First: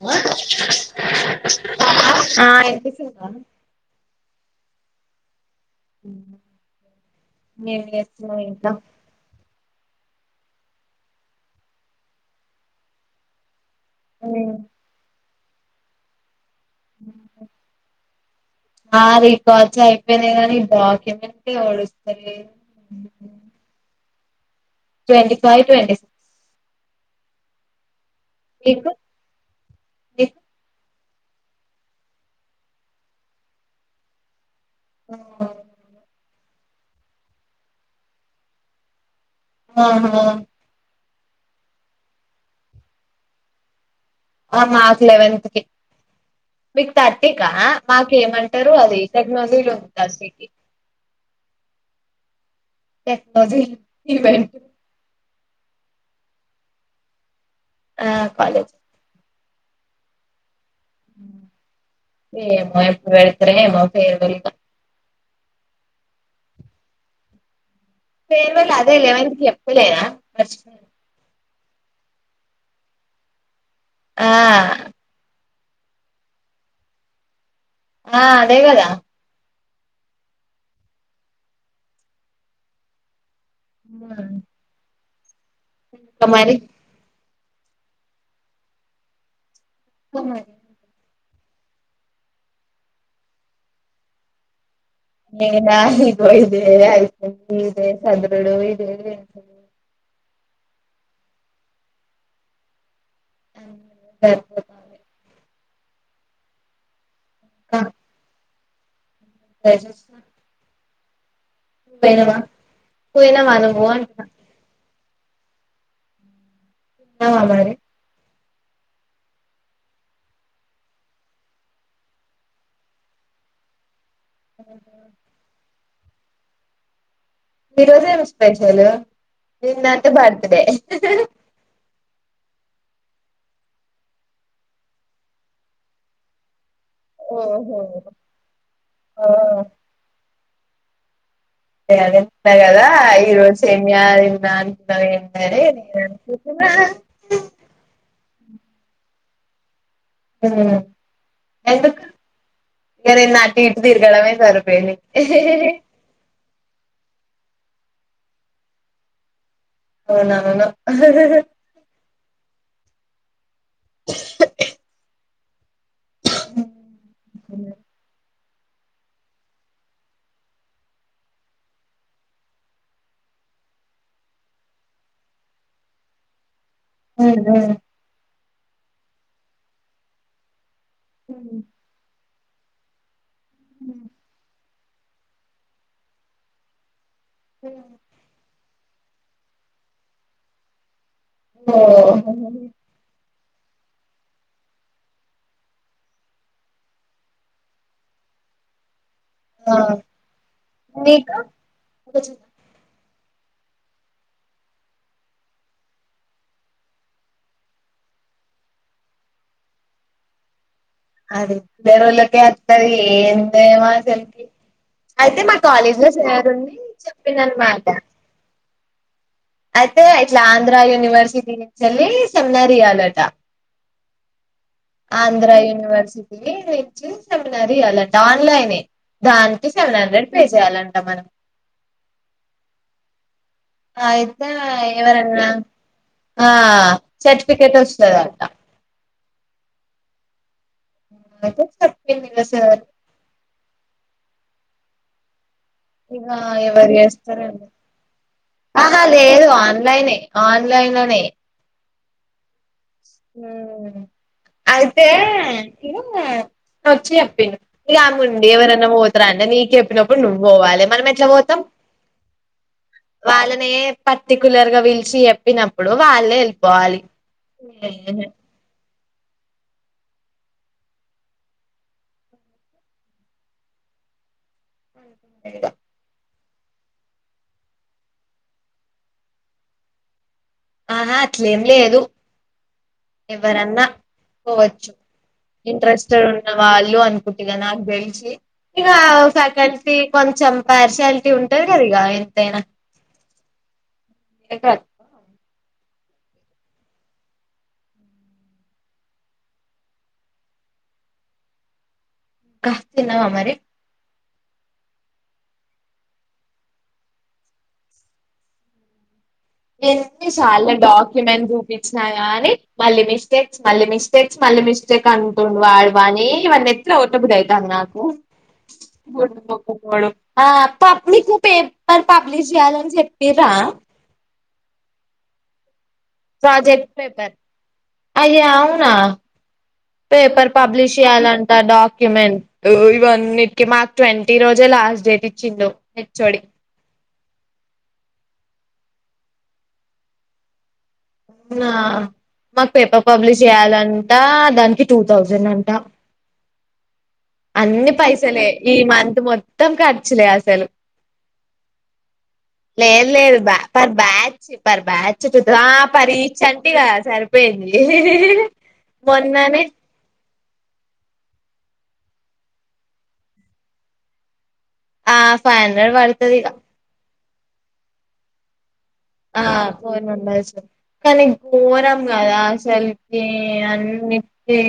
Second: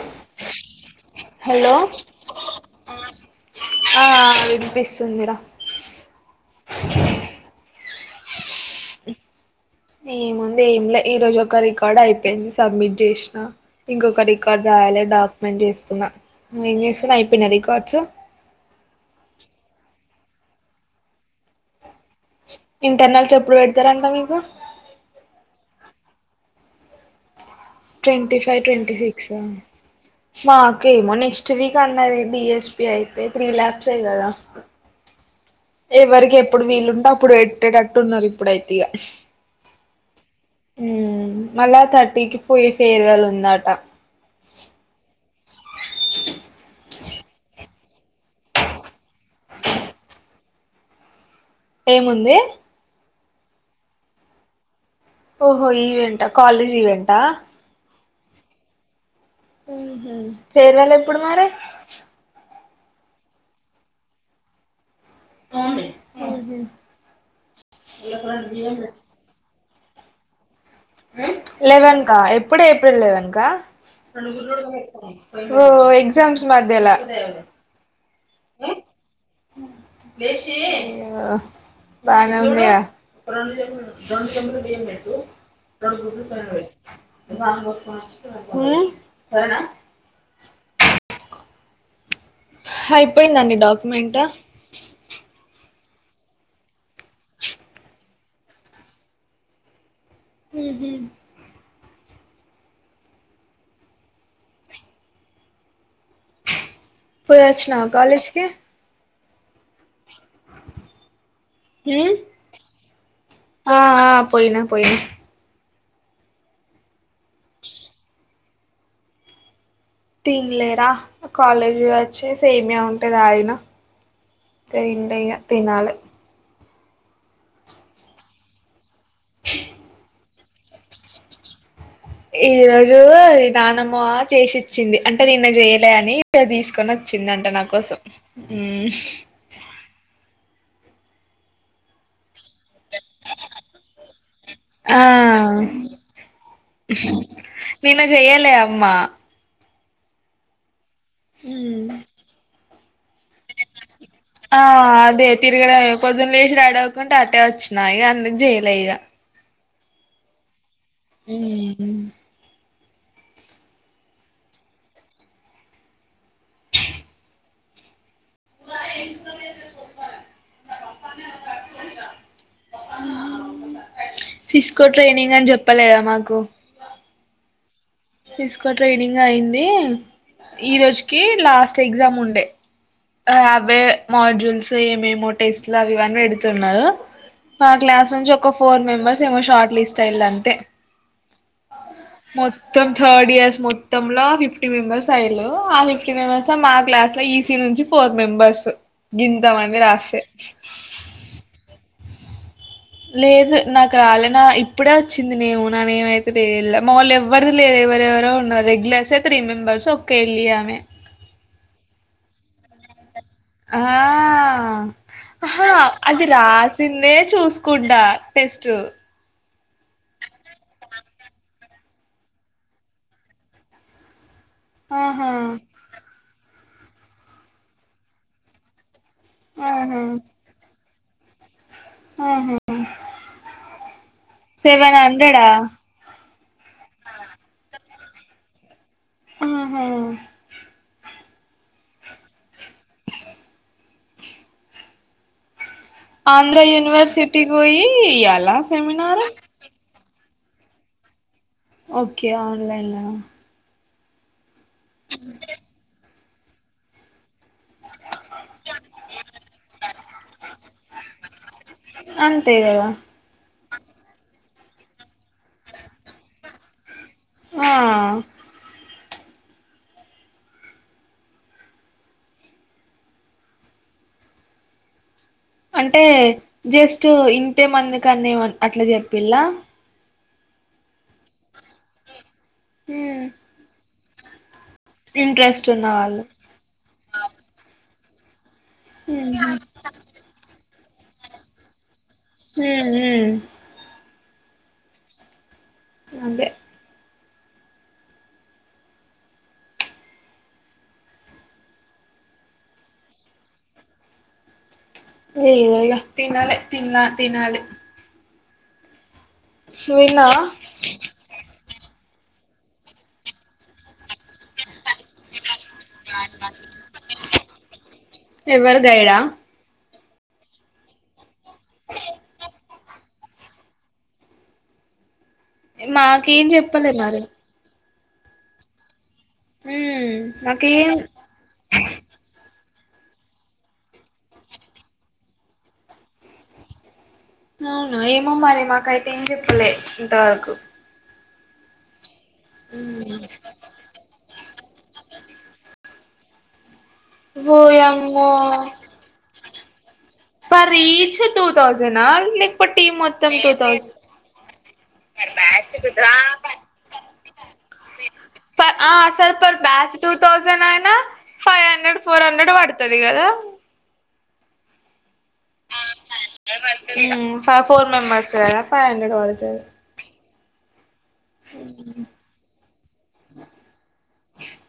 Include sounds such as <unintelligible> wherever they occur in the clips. Hello <inaudible> hello ఆ ఆ వినిపిస్తుందిరా. అవునా ఏం చేస్తున్నావ్ ఇంకా. ఏముంది ఏం లే ఈ రోజు ఒక రికార్డు అయిపోయింది సబ్మిట్ చేసినా ఇంకొక రికార్డ్ రాయాలి, డాక్యుమెంట్ చేస్తున్నా. నువ్వెంచేస్తునవ్ అయిపోయినయా రికార్డ్స్. ఆ రికార్డ్స్ అయిపోయినాయ్ గానీ, డాక్యుమెంటే ఒడుస్త ఇంటర్నల్స్ ఎప్పుడు పెడతరంట మీకు? ట్వంటిఫైవ్, ట్వంటిసిక్స్ ట్వంటీఫై, మీకు ట్వంటీసిక్సా మీకు మాక్ కి మోనెక్స్ట్ వీక్ అన్నది. డి. ఎ. స్పి అయితే త్రీ ల్యాబ్స్ ఏ గదా. ఓహొ అప్పుడు వీళ్ళుంట అప్పుడు. ఎట్టేటట్టు ఉన్నారు ఇప్పుడైతీగా. అవునా ఉమ్ మళ్ళా థర్టీకి ఫూయి ఫేయిర్వెల్ ఉందాట. ఆ మాక్ లెవెన్త్ కి థర్టీకా మాకేమంటారు అది. టెక్నాలజీలో ఉందసేకి ఏముంది టెక్నజీ ఈవెంట్ ఓహో ఈవెంట్ఆ కాలేజ్ ఈవెంట ఆ కాలేజ్ ఉహు ఫేర్వెల్ ఎప్పుడు మరి ఏమో ఎప్పుడు వెడుతురే ఏమ ఫేరు వెల్ <unintelligible> ఫేర్వెల్ అదే ఎలెవెన్ కి చేప్పులేనా మర్ లెవెన్కా ఎప్పుడు ఏప్రిల్ లెవెన్కా ఆ ఓ ఎక్సామ్స్ మధ్యలా ఆ అదే కదా అయ్యో బానేవుందిగా ఇంకా <inaudible> మరి <unintelligible> స అయిపోయిందండి డాక్యుమెంట్ నేనా ఇదే <unintelligible> ఇదే సద్రుడు ఇదే అ ఉహు <inaudible> పోయి వచ్చినావ కాలేజ్ కి పోయిసేసి వచ్చిన పోయినవా పోయినవా ఆ నువు ఆ అంటునా పోయినా పోయినా అ మరి తినలేరా కాలేజీ పోయి వచ్చి సేమియా ఉంటే తాగిన ఇంతే ఇగ తనాలి ఈరోజ ఏం స్పెషల్ నిన్నంత బర్త్ డే ఈ రోజు దానమా చేసిచ్చింది అంటే నిన్న చేయలే అని ఇ తీసు తీకొని వచ్చిందంట నా ఓహో కోసం ఓ <inaudible> అ కదా ఈ రోజు సేమియా నీనా అంత ఆ అనుకుున్నాను ఏంటే నేను అతున్నా నిన్న చెయలే అమ్మా ఉమ్ ఎందుకు ఇగ నిన్న అటు ఇటు తిరగడమే ఆ అదే సరిపోయింది తిరుగడ పొద్దున లేసి రెడీ అడవకుంటే అట్టే వచ్చినా ఇ అందకు చేయలే ఇక అవును అవును హ్మ్మ్ సిస్కో ట్రైనింగ్ అని చెప్పలేదా మాకు హ్మ్మ్ హ్మ్మ్ సిస్కో ట్రైనింగ్ అయింది ఈ రోజుకి లాస్ట్ ఎగ్జామ్ ఉండే ఆ అవే మాడ్యూల్స్ ఏమేమో టేస్ట్లు అవి ఇవన్నీ పెడుతున్నారు మా క్లాస్ నుంచి ఒక ఫోర్ మెంబర్స్ ఏమో షార్ట్ లిస్ట్ అయిల్ అంతే ఓ మొత్తం థర్డ్ ఇయర్స్ మొత్తల ఫిఫ్టీ మెంబెర్స్ అయ్యలు ఆ ఫిఫ్టీ మెంబర్స్ మా క్లాస్ లో ఈసీ నుంచి ఫోర్ మెంబెర్స్ గింత మంది రాసే కోచ్ లేదు నాకు రాలే నా ఇప్పుడే వచ్చింది నేము నానే ఏమైతే లేలే మామ్ వాళ్ళ ఎవ్వరిది లే ఎవరెవరో ఉన్నారు రెగ్యులర్సే త్రీ మెంబర్స్ ఒకే వెళ్ళి ఆమె అదె బేరళ్ళకి ఎత్తది ఏంద ఆ మా సాలికి అయితే మా ఆహా కాలేజ్ లో అది సారుడి రాసిందే చెప్పిన్నమాట చూసుకుంటా టెస్ట్ అయితే ఇట్లా ఆంధ్ర యూనివర్సిటీ నుంచి వెళ్ళి సెమినార్ ఇయాలట ఆహా ఆంధ్ర యూనివర్సిటీ నుంచి సెమినార్ ఇయ్యాలంట ఆన్లైనే దానికి సెవెన్ ఆహా హండ్రెడ్ పే చేయ్యాలంట మనం ఆహా అయితే సెవెన్ ఎవరన హండ్రెడా ఆ సర్టిఫికేట్ వస్తదంట ఉహు ద చెప్పద సార్ ఇక ఆంధ్ర ఎవరు యూనివర్సిటీకి చేస్తారండి పోయి ఇయ్యాలా ఆహా సెమినార్ లేదు ఆన్లైన్ ఆన్‌లైన్ లోనీ ఓకే ఆన్లైన్ లో మ్ అయితే నను వచ్చి చెప్పిండు ఇగ ముందే ఎవరన్నా పోతారా అంటే నీకు చెప్పినప్పుడు నువ్వు పోవాలి మనం ఎట్లా పోతాం ఆంథే గద వే పర్టికులర్ గా పీలిచి చెప్పినప్పుడు వాళ్ళే వెళ్ళిపోవాలి ఉ ఆ <unintelligible> అంటే జస్ట్ ఇంతే మంది కానీ అట్లా చెప్పిలా ఆహా అట్లేం లేదు ఉమ్ ఎవ్వరన్న కోవచ్చు ఇంట్రెస్ట్ ఉన్న వాళ్ళు ఇంట్రెస్టెడ్ ఉన్న వాళ్ళు అనుకుంటుగా నాకు తెెలిషి ఇగ ఉహు ఫ్యాకల్టీ కొంచం పారిషాలిటీ ఉంటది కది ఇగా ఉమ్ హు ఏ కాద్ అంతె కాస్ తినవా మరి ఏ ఇ తినాలి తిన్లా తినాలి నువ్వు ఎన్ని తిన్నావా సార్లు డాక్యుమెనెన్ని చూపించినా మళ్ళీ మిస్టేక్స్ మళ్ళీ మిస్ మటేక్స్ మళ్ళీ మిస్టేక్ అంటుండు వాడవాని ఇవన్నీ ఎట్లా కొట్టబుది ఐతది నాకు ఎవరు గైడా బూ <inaudible> ఆ పాబ్లికు పేపర్ పబ్లిష్ చేయ్యాలని చెప్పిరా మాకేం చెప్పలే మరి అయ అవునా హ్మ్ పేపర్ మాకేం పబ్లిష్ చేయ్యాలంట డాక్యుమెంట్ ఊ వంటికి మాకు ట్వంటీ రోజే లాస్ట్ డేట్ ఇచ్చి హెచ్చోడి అవునా ఏమో మరి మాకైతే ఏం చెప్పలే ఇంతవరకు నా మాకు పేపర్ పబ్లిష్ చేయ్యాలంట దానికి టూ థౌజండ్ అంట అన్ని ఓయమ్మో పైసలే ఈ మంత్ మొత్తం క అసలు పర్ ఈచ్ టూ థౌజండా లేకపోతే టీమ్ లేదు మొత్తం లేదు two per thousand batch per బ్యా అచ్చిత్రా ఆ పరీ ఇచ్చంట కదా సరిపోయింది పర్ ఆ అసలు పర్ మొన్ననే బ్యాచ్ టూ థౌజండ్ అయినా ఫైవ్ హండ్రెడ్ ఫోర్ హండ్రెడ్ పడతది కదా ఆ ఫైవ్ హండ్రెడ్ పడతదిగా ఫ ఫోర్ మెంబర్స్ కద ఫైవ్ హండ్రెడ్ ఆ పదుతాది ఫోర్ మెంబర్స్ కానీ ఘోరం కదా అసలుకి అన్నిటి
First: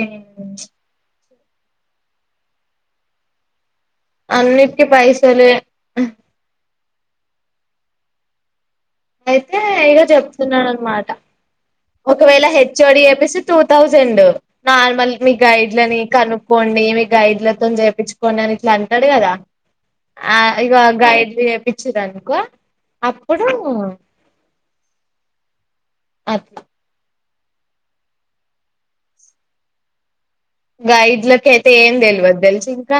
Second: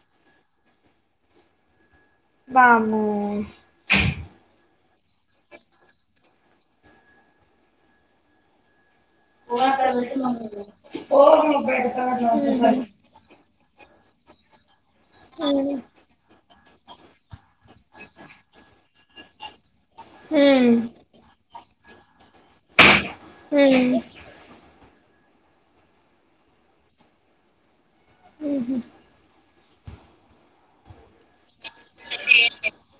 వామ్ము అన్నిటికి పైసలే అయితే ఇగ చెప్తున్నాడు అనమాట ఒకవేళ హెచ్ఓడి చెప్పేసిూ థౌజండ్ నార్మల్ మీ హ్మ్ గైడ్లని కనుక్కోండి మీ గైడ్ల మొత్తం చేయిచుకోని అని ఇట్లా అంటాడు కదా ఆ ఇక గైడ్ చెపిచ్చిరనుకో అప్పుడు హ్మ్ అద్ ఉహుం గైడ్ల కైతే ఏం తెలివదు తెలిసి ఇంకా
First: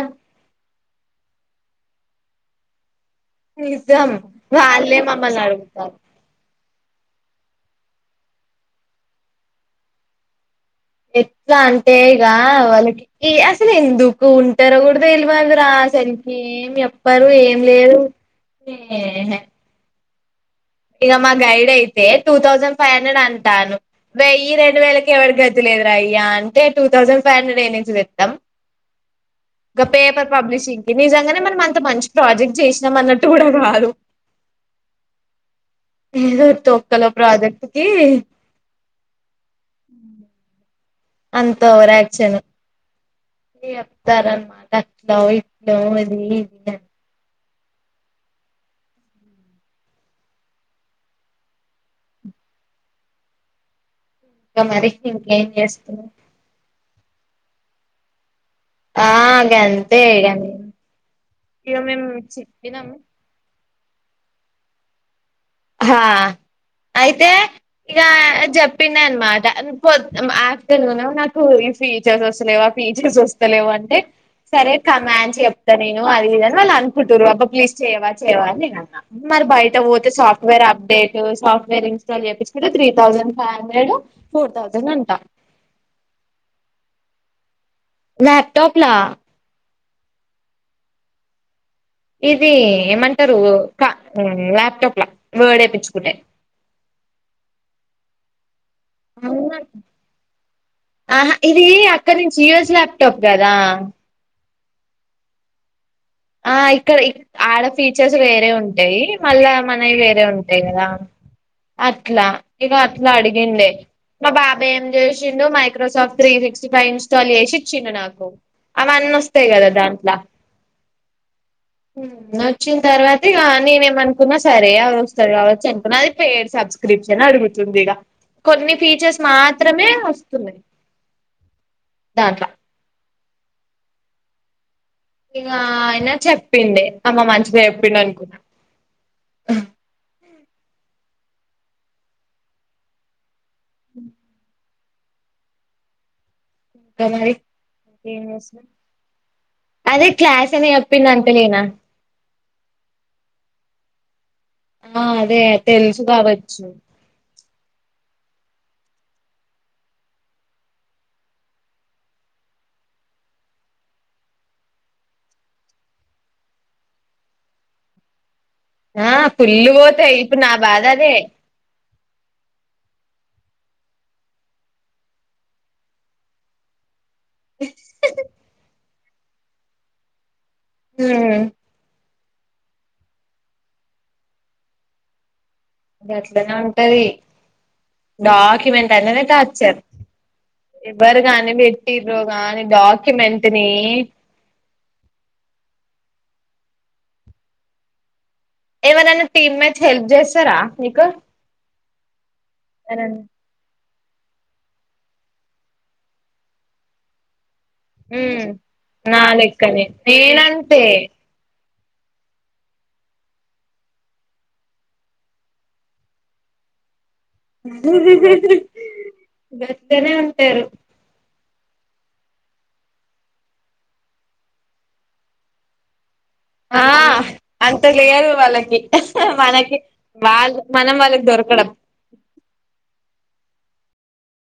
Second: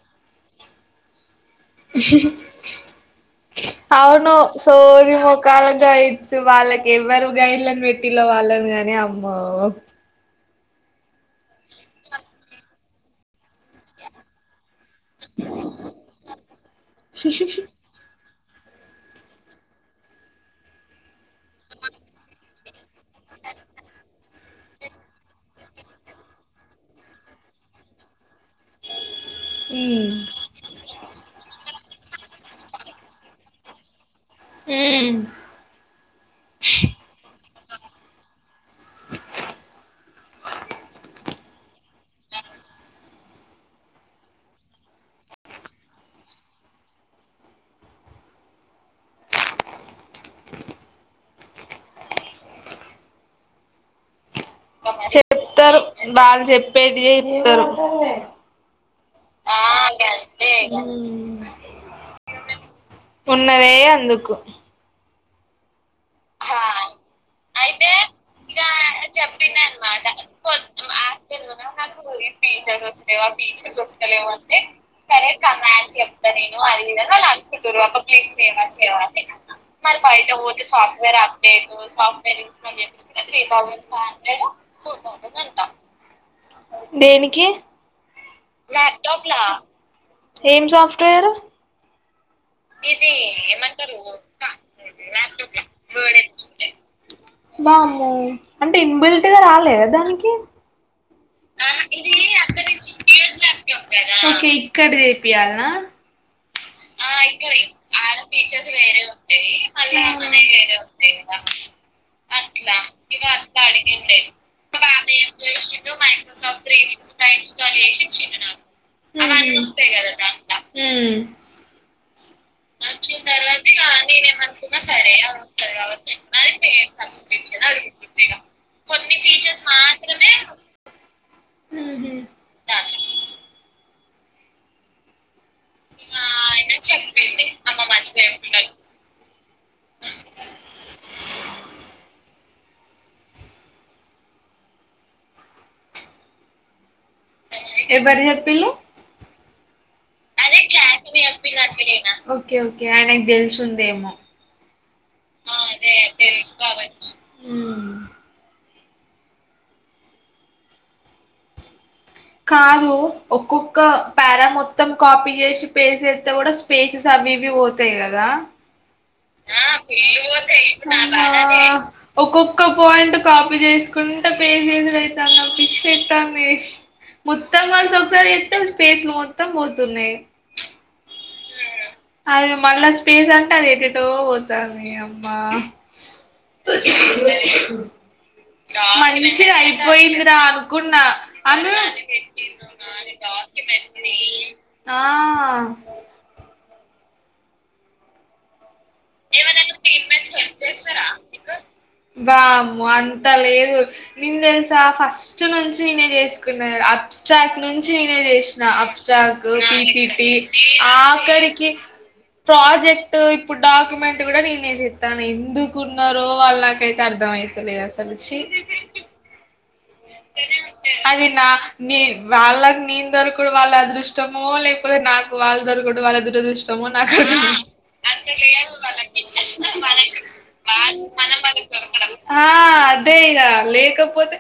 నిజం అవును వాళ్ళే సోది మమ్మల్ని మొకాలుగా అడుగుతారు అయిచ్చు వాళ్ల ఎవ్వరు గైల్ళని పెట్టిల్లో వాళ్ళని గాని అమ్మో ఎట్లా అంటే ఇగ వాళ్ళకి ఏ అసలు ఎందుకు ఉంటారో కూడా తెల్వదురా అసలికి ఏం చెప్పరు ఏం లేదు ఏహే ఇగ మా గైడ్ అయితే టూ థౌజండ్ ఫైవ్ హండ్రెడ్ అంటాను, వెయ్యి రెండు వేలకి ఎవరికీ గతిలే దురా అయ్యా అంటే టూ థౌజండ్ ఫైవ్ హండ్రెడ్ ఏడ నుంచి తెత్తాం గా ఉమ్ పేపర్ పబ్లిషింగ్ కి నిజంగానే మనం అంత మంచి ప్రాజెక్ట్ చేసినాం అన్నట్టు కూడా కాదు ఉమ్ ఏందో తొక్కలో ప్రాజెక్ట్ కి ఉండాల అంత ఓవరాక్షన్ ఇగ చెప్తారు అన్నమాట అట్లో ఇట్లో అది ఇది అని ఇక మరి ఇంకేం చెప్తారు చేస్తున్నా వాళ్ళు చెప్పేది యే ఎప్తారు ఆ గంతే ఇగ <inaudible> న్నదే అందుకు హా హా అయితే అయితే ఇగ ఇక జప్ పిన్ అన్మాట చెప్పింది అన్ అనమాట <unintelligible> ఆఫ్టర్నూన్ ఏమో నాకు ఆఫ్టర్నూన్ యూ సీ నాకు చ్చేసి ఈ వస్తలేవా ఫీచర్స్ వస్తలేవు ఆ వస్తలేవా ఫీచర్స్ అంటే వస్తలేవు అంటే సరే సరే కమాన్ చెప్తా కమాండ్స్ నేను అది చెప్తా ఇది అని నేను వాళ్ళు అది ఇది అనుకుం అని టురు వాళ్ళు అబ్బా ప్లీస్ అనుకుంటారు ఒక చేయవా ప్లీజ్ చేయవా అని ఫేమస్ నేను అన్నా చేయాలి మరి బైట మరి పోతే బయట సాఫ్ట్వేర్ ర పోతే update software update software install software చేపిచ్చినరు ఇన్స్టాల్ త్రీ చేయించుకుంటే thousand three five thousand hundred five hundred four thousand two అంట దేనికి ల్యాప్టాప్ లా ఏం సాఫ్ట్వేర్ ఇది ఇది ఏమంటారు క ఏమంటారు క ల్యాప్టాప్ లా లాప్టాప్ వర్డ్ ఏపించుకుంటే ల <inaudible> బామ్మో అంటే ఇన్బిల్ట్ గా అవునా రాలేదా దానికి ఆహా ఇది అక్కడ నుంచి యూఎస్ ల్యాప్టాప్ కదా ఓకే క్కడ జేపియాల్నా ఆ ఇక్కడ ఆడ ఫీచర్స్ వేరే ఫీచర్స్ ఉంటాయి వేరే మళ్ళా ఉంటాయి మనవి మళ్ళా వేరే మనయి ఉంటాయి వేరే కదా ఉంటాయి కదా అట్లా ఇక అట్లా అడిగిండే మా బాబాయ్ ఏం చేసిండు Microsoft three sixty five install చేసి ఇచ్చిండు నాకు అవన్నొస్తాయి అవన్నీ కదా వస్తాయి దాంట్ల ఉమ్ వచ్చిన తర్వాత ఇగ ఇక నేనేం అనుకున్నా సరే నేనేమనుకున్నా అవి వస్తాది అది కావచ్చు వస్తుంది అనుకున్నా అది కాబట్టి పెయిడు చెప్పినది పేడ్ సబ్స్క్రిప్షన్ పెరుగుతుందిగా అడుగుతుంది ఇక కొన్ని ఫీచర్స్ మాత్రమే వస్తున్నాయి ఊహూ దాంట్లో ఇగ అయిన ఇక ఆయన చెప్పిండే అమ్మ చెప్పింది మంచిగా అమ్మ చెప్పిండనుకున్నా మర్చిపోయకుండా ఏం ఎవరు చేస్తున్నావ్ చెప్పిళ్ళు అదే క్లాస్ అని చెప్పింది అంటలేనా ఓకే ఓకే ఆయనకు తెలుసుందేమో ఆ అదే తెలుసు కావచ్చు హుమ్ కాదు ఒక్కొక్క పారా మొత్తం కాపీ చేసి పేస్ట్ చేస్తే గూడ స్పేసెస్ అ అవివి పోతాయి గదా ఆ ఫుల్లు ఆ పోతాయి ఫుల్లు ఇప్పుడు నా పోతాయ్ బాధ అదే ఒక్కొక్క పాయింట్ కాపీ చేసుకుంట పేస్ట్ చేసి పెడతన్న పిచేకుతాంది మొత్తం కలిసి ఒకసారి చేతే స్పేస్లు మొత్తం పోతున్నాయ్ హా అది మళ్ళా స్పేస్ అంటే అది ఎటెటో పోతాంది అమ్మ గట్లనే ఉంటది డాక్యుమెంట్ అనేది మంచిగ టార్చర్ అయిపోయిందిరా అనుకున్నా ఎవ్వరు గాని అ పెట్టిర్రో గాని డాక్యుమెంట్ ని ఆ ఏవరైనా టీమ్ మేట్స్ హెల్ప్ చేస్తారా మీకు వామ్మో అంత లేదు నేను తెలుసా ఫస్ట్ నుంచి నేనే చేసుకున్నా అబ్స్ట్రాక్ట్ నుంచి నేనే హ్మ్ చేసినా నా అబస్ట్రాక్ట్ లెక్కనే పిపిటి నేనంతే ఆఖరికి ప్రాజెక్ట్ ఇప్పుడు డాక్యుమెంట్ కూడా నేనే చేత్తానా ఎందుకు ఉన్నారో వాళ్ళ నాకైతే అర్థమయిత లేదు అసలు ఛీ గనే ఉంటారు అది నా నే వాళ్ళకి నేను దొరుకుడు వాళ్ళ అదృష్టమో లేకపోతే నాకు వాళ్లు దొరుకుడు వాళ్ళ అదృష్టం ఆ అంత లేదు వాళ్ళకి మనకి వాళ్ళు మనం వాళ్ళకి దొరకడం ఆ అదే ఇక లేకపోతే